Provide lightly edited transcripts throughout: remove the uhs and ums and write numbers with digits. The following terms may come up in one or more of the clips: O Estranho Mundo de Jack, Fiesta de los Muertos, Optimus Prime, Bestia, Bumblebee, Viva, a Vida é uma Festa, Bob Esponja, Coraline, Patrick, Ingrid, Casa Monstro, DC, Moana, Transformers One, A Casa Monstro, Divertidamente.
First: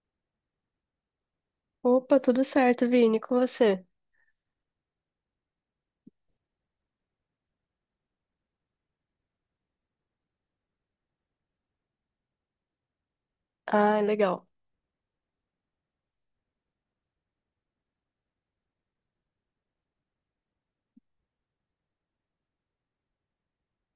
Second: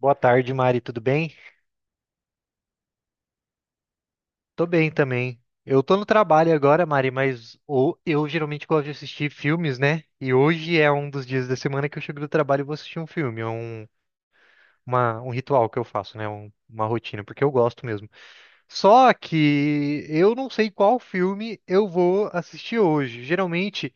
Boa tarde, Mari, tudo bem? Opa, tudo certo, Vini, com você? Tô bem também. Eu tô no trabalho agora, Mari, mas eu geralmente gosto de assistir filmes, né? E hoje é um dos dias da semana que eu chego do trabalho e vou assistir um filme. É Ah, legal. Um ritual que eu faço, né? Uma rotina, porque eu gosto mesmo. Só que eu não sei qual filme eu vou assistir hoje. Geralmente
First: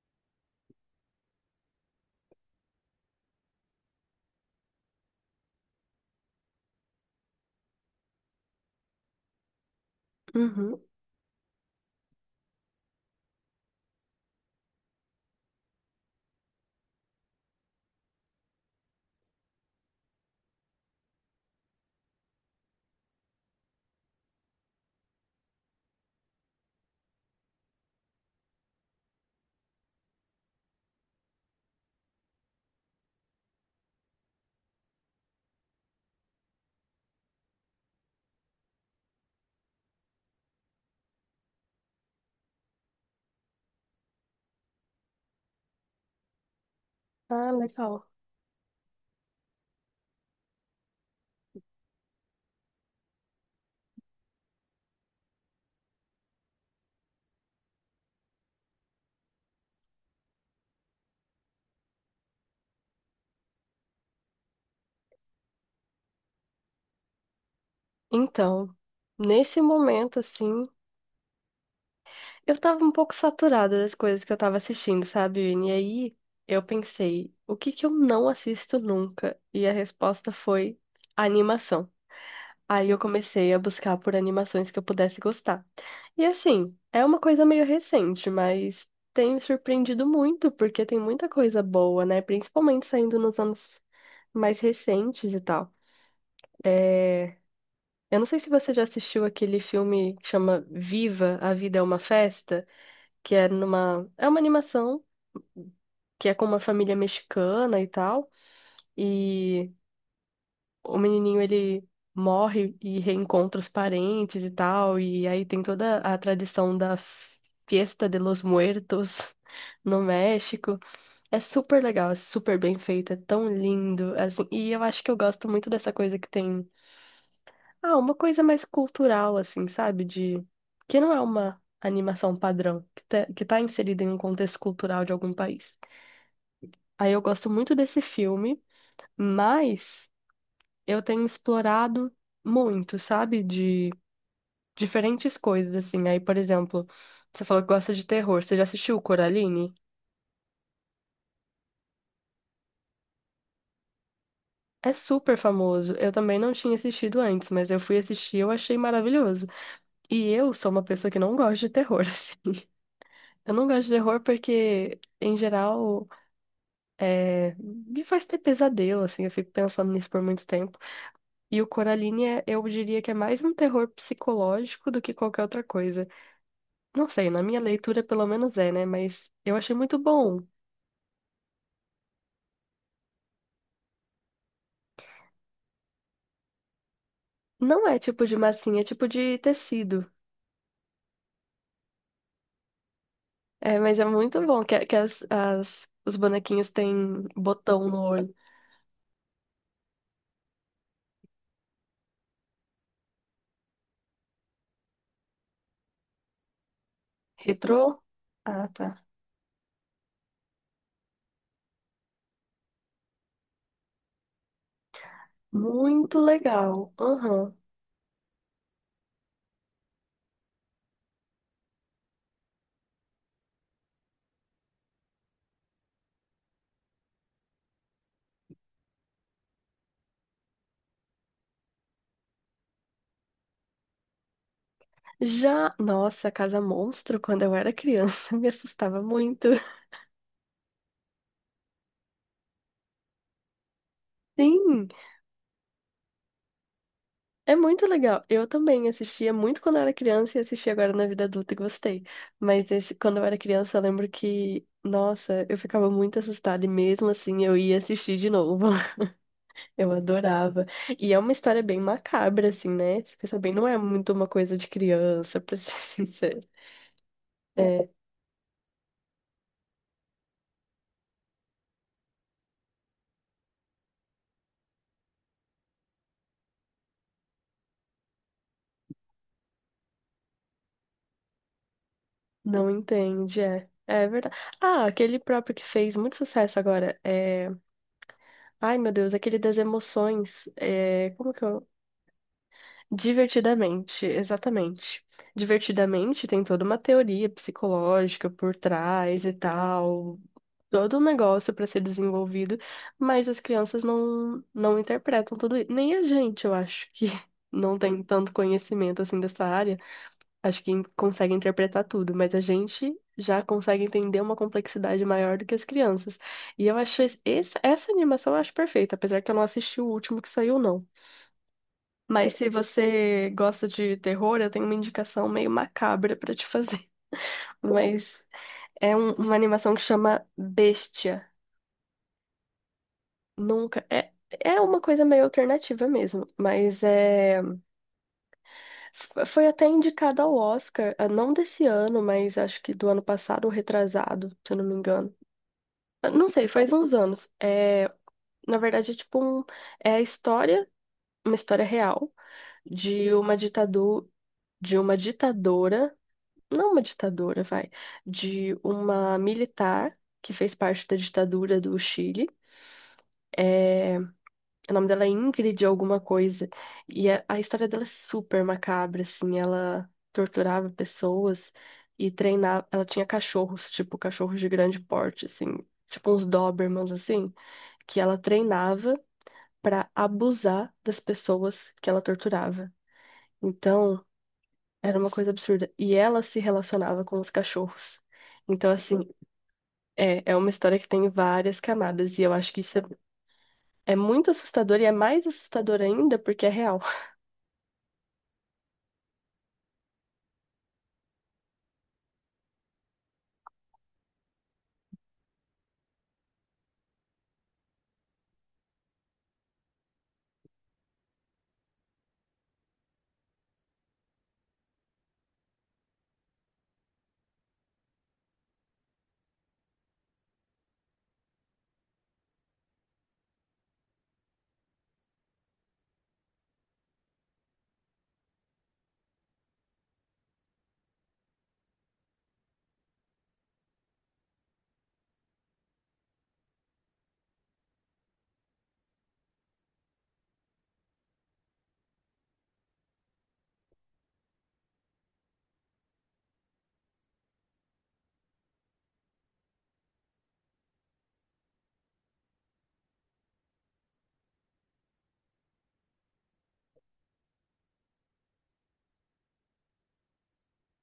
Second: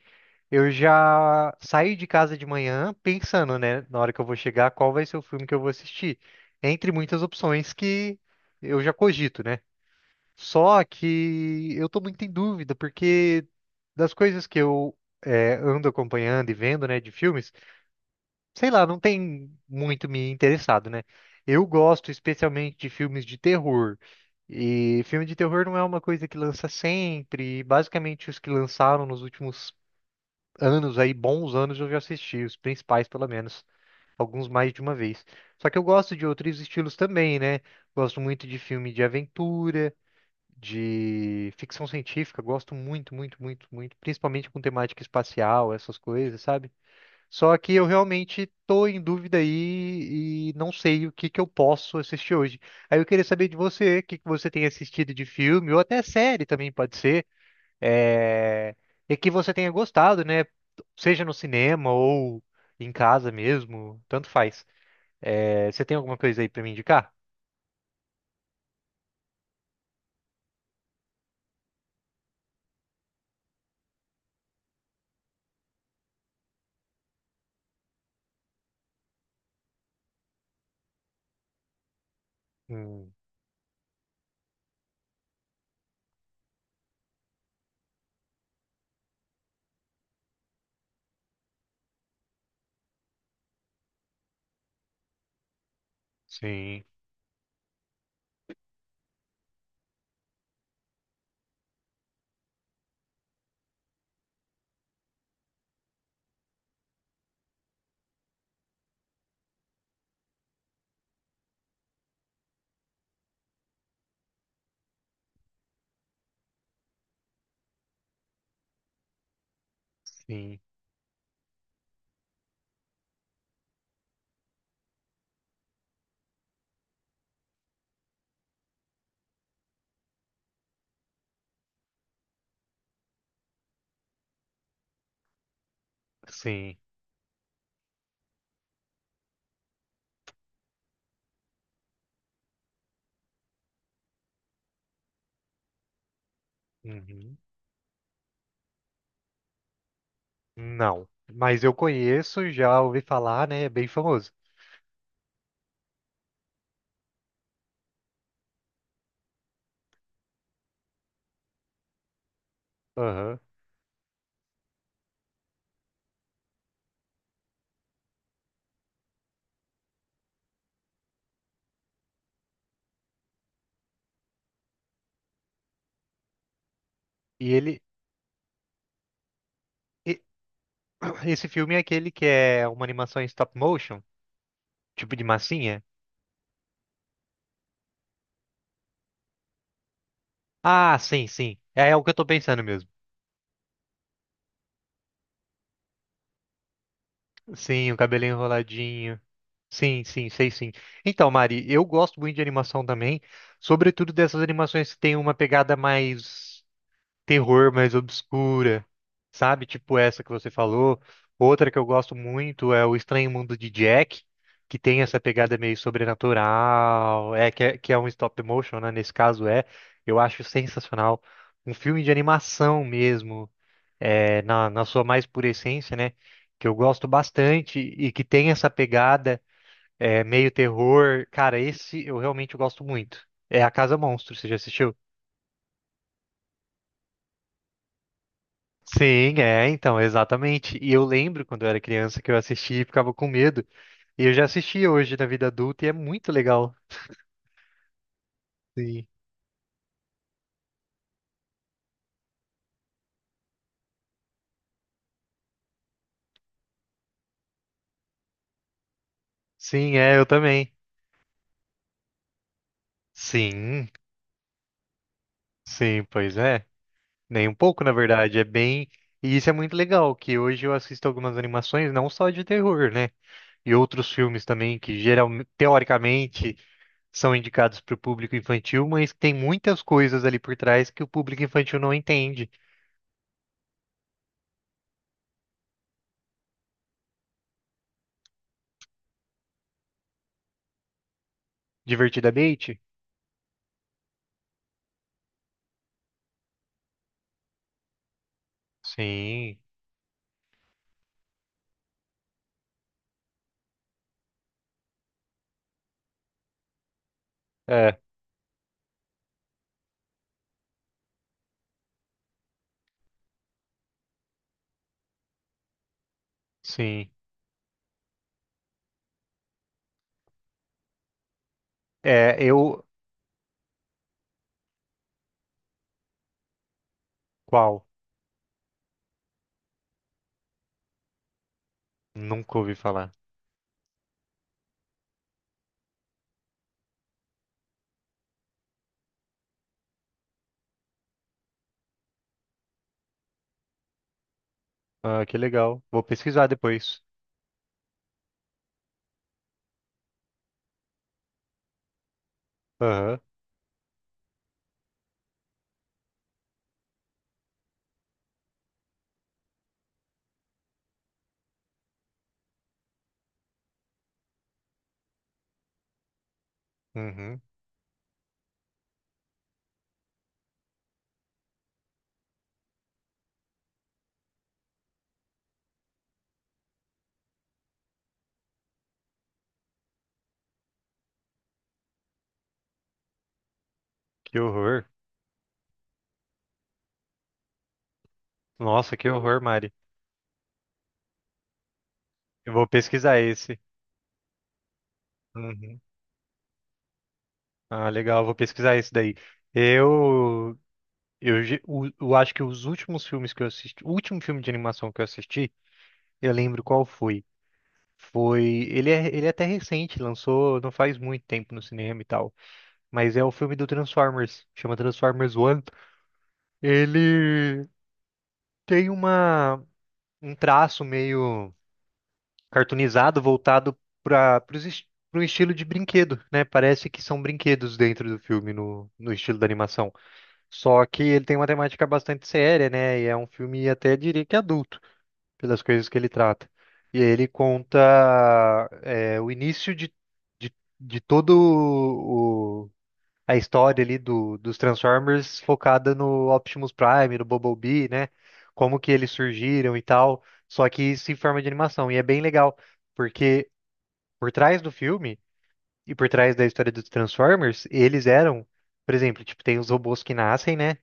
eu já saio de casa de manhã pensando, né? Na hora que eu vou chegar, qual vai ser o filme que eu vou assistir. Entre muitas opções que eu já cogito, né? Uhum. Só que eu tô muito em dúvida, porque das coisas que eu ando acompanhando e vendo, né, de filmes, sei lá, não tem muito me interessado, né? Eu gosto especialmente de filmes de terror. E filme de terror não é uma coisa que lança sempre. Basicamente, os que lançaram nos últimos anos, aí, bons anos, eu já assisti, os principais, pelo menos. Alguns mais de uma vez. Só que eu gosto de outros estilos também, né? Gosto muito de filme de aventura de ficção científica, gosto muito, muito, muito, muito, principalmente com temática espacial, essas coisas, sabe? Ah, Só que eu legal. realmente tô em dúvida aí e não sei o que que eu posso assistir hoje. Aí eu queria saber de você, o que que você tem assistido de filme, ou até série também pode ser, é... e que você tenha gostado, né? Seja no cinema ou em casa mesmo, tanto faz. É, você tem alguma coisa aí pra me indicar? Então, nesse momento, assim, eu tava um pouco saturada das coisas que eu tava assistindo, sabe, Vini? E aí eu pensei, o que que eu não assisto nunca? E a resposta foi animação. Aí eu Hum, comecei a buscar por animações que eu pudesse gostar. E assim, é uma coisa meio recente, mas tem me surpreendido muito, porque tem muita coisa boa, né? Principalmente saindo nos anos mais recentes e tal. sim, É, Eu não sei se você já assistiu aquele filme que chama Viva, a Vida é uma Festa, que é numa. É uma animação que é com uma família mexicana e tal. E o menininho ele morre e reencontra os parentes e tal. E aí tem toda a tradição da Fiesta de los Muertos no sim, México. É super legal, é super bem feito, é tão lindo assim, e eu acho que eu gosto muito dessa coisa que tem. Ah, uma coisa mais cultural, assim, sabe? De que não é uma animação padrão, que tá inserida em um contexto cultural de algum país. sim. Aí eu gosto muito desse filme, mas eu tenho explorado muito, sabe? De diferentes coisas, assim. Aí, por exemplo, Uhum. você falou que gosta de terror. Você já assistiu Coraline? Não, mas eu conheço, já ouvi falar, né? É bem famoso. É super famoso. Eu também não tinha assistido antes, mas eu fui assistir e eu achei maravilhoso. E eu sou uma pessoa que não gosta de terror, assim. Aham. Eu não gosto de terror porque, em geral, me faz ter pesadelo, assim, eu fico pensando nisso por muito tempo. E o Coraline, eu diria que é mais um terror psicológico do que qualquer outra coisa. Não sei, na E minha ele, leitura pelo menos é, né? Mas eu achei muito e- bom. esse filme é aquele que é uma animação em stop motion? Tipo de massinha? Não é tipo de massinha, é tipo de tecido. Ah, sim, sim. É, é o que eu tô pensando mesmo. É, mas é muito bom que os bonequinhos têm botão Sim, o no cabelinho olho. enroladinho. Sim, sim, sei sim. Então, Mari, eu gosto muito de animação também, sobretudo dessas animações que tem uma pegada mais terror, mais Retrô? Ah, obscura, tá. sabe? Tipo essa que você falou. Outra que eu gosto muito é O Estranho Mundo de Jack, que tem essa pegada meio Muito legal. sobrenatural, Aham. Que é um stop motion, né? Nesse caso é, eu acho sensacional. Um filme de animação mesmo. É, na sua mais pura essência, né? Que eu gosto bastante e que tem essa pegada meio terror. Cara, esse eu realmente gosto muito. É A Casa Monstro, você já assistiu? Já, nossa, Casa Monstro, quando eu era criança, me assustava Sim, muito. é, então, exatamente. E eu lembro quando eu era criança que eu assistia e ficava com medo. E eu já assisti Sim. hoje na vida adulta e é muito legal. É muito legal. Eu também Sim. assistia muito quando eu era criança e assisti agora na vida adulta e gostei. Mas esse, quando eu era criança, eu lembro que, nossa, eu ficava muito assustada e mesmo assim eu ia assistir de novo. Eu Sim, é, eu adorava. também. E é uma história bem macabra, assim, né? Você pensa bem, não é Sim, muito uma coisa de criança, pra ser sim, pois sincero. é. Nem um pouco, É, na verdade. É bem. E isso é muito legal, que hoje eu assisto algumas animações, não só de terror, né? E outros filmes também que geral teoricamente, são indicados para o público infantil, mas tem muitas coisas ali por trás que o público infantil não entende. não entende, é. É verdade. Ah, aquele próprio que fez muito sucesso agora. É... Ai, meu Deus, aquele das emoções. É... Como que é? Divertidamente? Divertidamente, exatamente. Divertidamente tem toda uma teoria psicológica por trás e Sim, tal, todo um negócio para ser desenvolvido, mas as crianças não interpretam tudo isso. Nem a gente, eu acho que não é, tem tanto conhecimento assim dessa área, acho que consegue interpretar tudo, mas a gente já consegue entender uma complexidade maior do que as crianças. E eu achei sim. Essa animação eu acho perfeita, apesar que eu não assisti o último que saiu, não. Mas É, se eu. você gosta de terror, eu tenho uma indicação meio macabra pra te fazer. Qual? Mas uma animação que chama Bestia. Nunca ouvi falar. Nunca. É, é uma coisa meio alternativa mesmo. Mas é. Foi até indicada ao Oscar, ah, não desse ano, mas acho que do ano passado ou retrasado, se eu não me engano. Ah, que legal. Vou Ah, não pesquisar sei, faz uns depois. anos. É, na verdade, é a história, uma história real de Aham. uma ditadura, de uma ditadora, não é uma ditadora, vai, de uma militar que fez parte da ditadura do Chile. É, o nome dela é Ingrid alguma coisa. E a Uhum. história dela é super macabra, assim, ela torturava pessoas e treinava, ela tinha cachorros, tipo cachorros de grande porte, assim, tipo uns Dobermans, assim, que ela treinava pra abusar das pessoas que ela torturava. Então, Que horror. era uma coisa absurda. E ela se relacionava com os cachorros. Então, Nossa, assim, que horror, Mari. é, é uma história que tem várias camadas e eu acho Eu que vou isso é, pesquisar esse. é muito assustador e é mais assustador Uhum. ainda porque é real. Ah, legal, vou pesquisar esse daí. Eu eu acho que os últimos filmes que eu assisti, o último filme de animação que eu assisti, eu lembro qual foi. Foi, ele é até recente, lançou não faz muito tempo no cinema e tal, mas é o filme do Transformers, chama Transformers One. Ele tem uma um traço meio cartoonizado voltado para para um estilo de brinquedo, né? Parece que são brinquedos dentro do filme no estilo da animação. Só que ele tem uma temática bastante séria, né? E é um filme até diria que adulto. Pelas coisas que ele trata. E aí ele conta é, o início de, de todo o, a história ali dos Transformers focada no Optimus Prime, no Bumblebee, né? Como que eles surgiram e tal, só que isso em forma de animação. E é bem legal, porque por trás do filme e por trás da história dos Transformers, eles eram, por exemplo, tipo, tem os robôs que nascem, né?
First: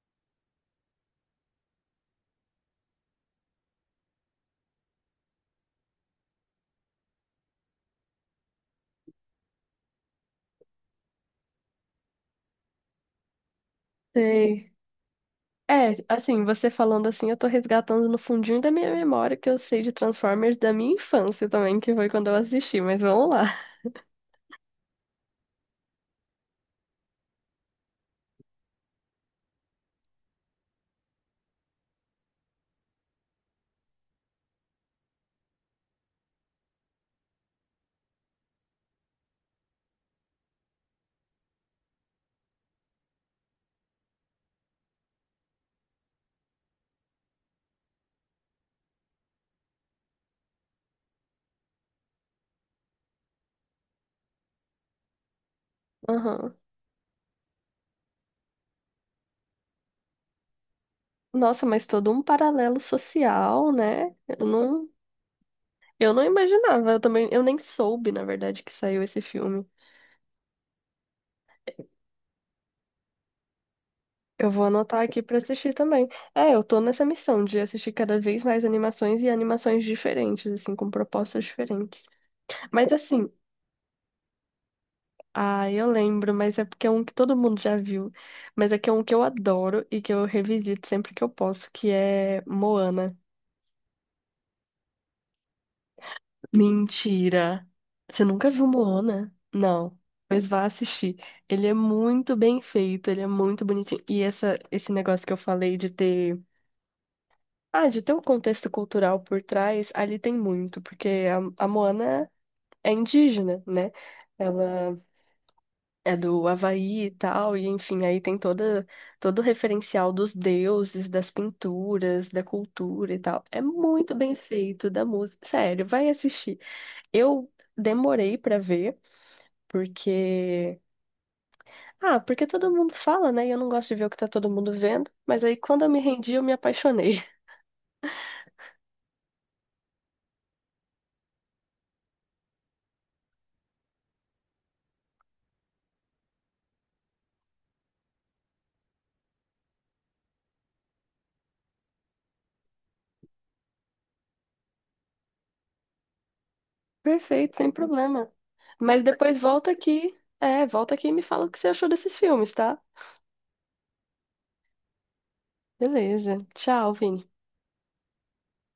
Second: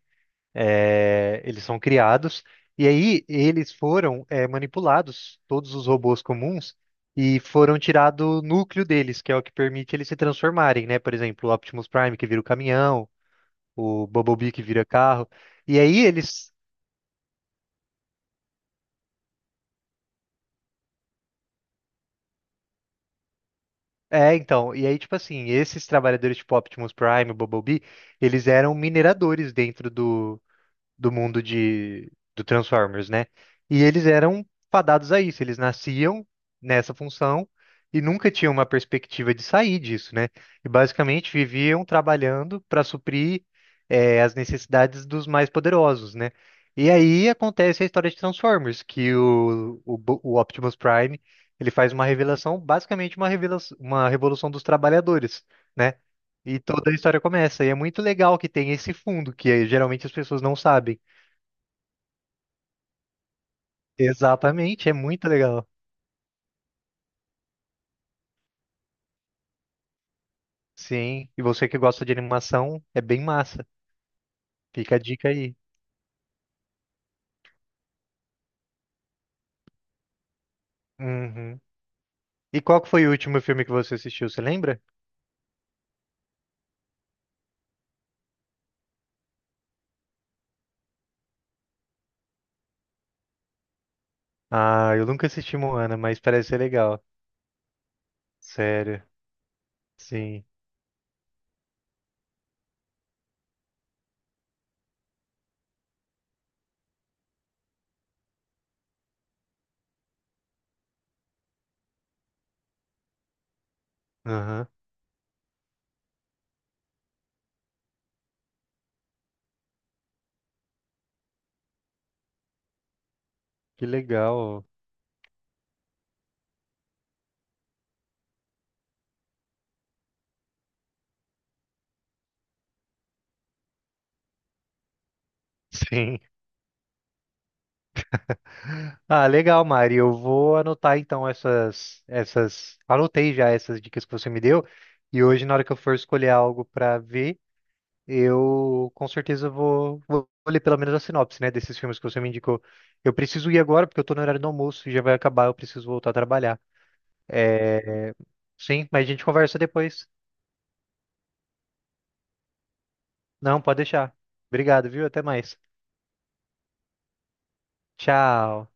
É, eles são criados e aí eles foram manipulados, todos os robôs comuns, e foram tirado o núcleo deles, que é o que permite eles se transformarem, né? Por exemplo, o Optimus Prime que vira o caminhão, o Bumblebee que Sei. vira carro. E É, aí assim, eles você falando assim, eu tô resgatando no fundinho da minha memória que eu sei de Transformers da minha infância também, que foi quando eu assisti, mas vamos lá. É, então, e aí, tipo assim, esses trabalhadores tipo Optimus Prime, o Bumblebee, eles eram mineradores dentro do mundo de do Transformers, né? E eles eram fadados a isso, eles nasciam nessa função e nunca tinham uma perspectiva de sair disso, né? E basicamente viviam trabalhando para suprir as necessidades dos mais poderosos, né? E aí acontece a história de Transformers, que o Optimus Prime ele faz uma revelação, basicamente uma revelação, uma revolução dos trabalhadores, né? Aham. E toda a história começa. E é muito legal que tem esse fundo, que eh, geralmente as pessoas não sabem. Nossa, mas todo um paralelo social, né? Exatamente, é muito legal. Eu não imaginava, eu também, eu nem soube, na verdade, que saiu esse filme. Sim, e você que gosta de animação, é bem massa. Eu vou Fica a anotar aqui dica pra aí. assistir também. É, eu tô nessa missão de assistir cada vez mais animações e animações diferentes, assim, com propostas Uhum. diferentes. E qual que Mas foi o assim, último filme que você assistiu, você lembra? ah, eu lembro, mas é porque é um que todo mundo já viu. Mas é que é um que eu adoro e que eu revisito sempre que eu posso, que é Moana. Ah, eu nunca assisti Moana, mas parece ser legal. Mentira! Você nunca viu Sério. Moana? Não. Sim. Pois vá assistir. Ele é muito bem feito, ele é muito bonitinho. E essa, esse negócio que eu falei de ter, ah, de ter um contexto cultural por trás, ali tem muito, porque a Moana é indígena, né? Aham. Ela é do Havaí e tal, e enfim, aí tem toda, todo o referencial dos deuses, das pinturas, da cultura e tal. É Que muito bem legal. feito, da música. Sério, vai assistir. Eu demorei pra ver, porque. Ah, porque todo mundo fala, né? E eu não gosto de ver o que tá todo mundo vendo, mas aí quando eu me Sim. rendi, eu me apaixonei. Ah, legal, Mari. Eu vou anotar então anotei já essas dicas que você me deu e hoje na hora que eu for escolher algo pra ver, eu com certeza vou ler pelo menos a sinopse, né, desses filmes que você me indicou. Eu preciso ir agora porque eu tô no horário do almoço e já vai acabar, eu preciso voltar a trabalhar. Perfeito, sem É, problema. sim, Mas mas a gente depois conversa volta depois. aqui. É, volta aqui e me fala o que você achou desses filmes, tá? Não, pode deixar. Obrigado, viu? Até mais. Beleza. Tchau, Vini. Tchau.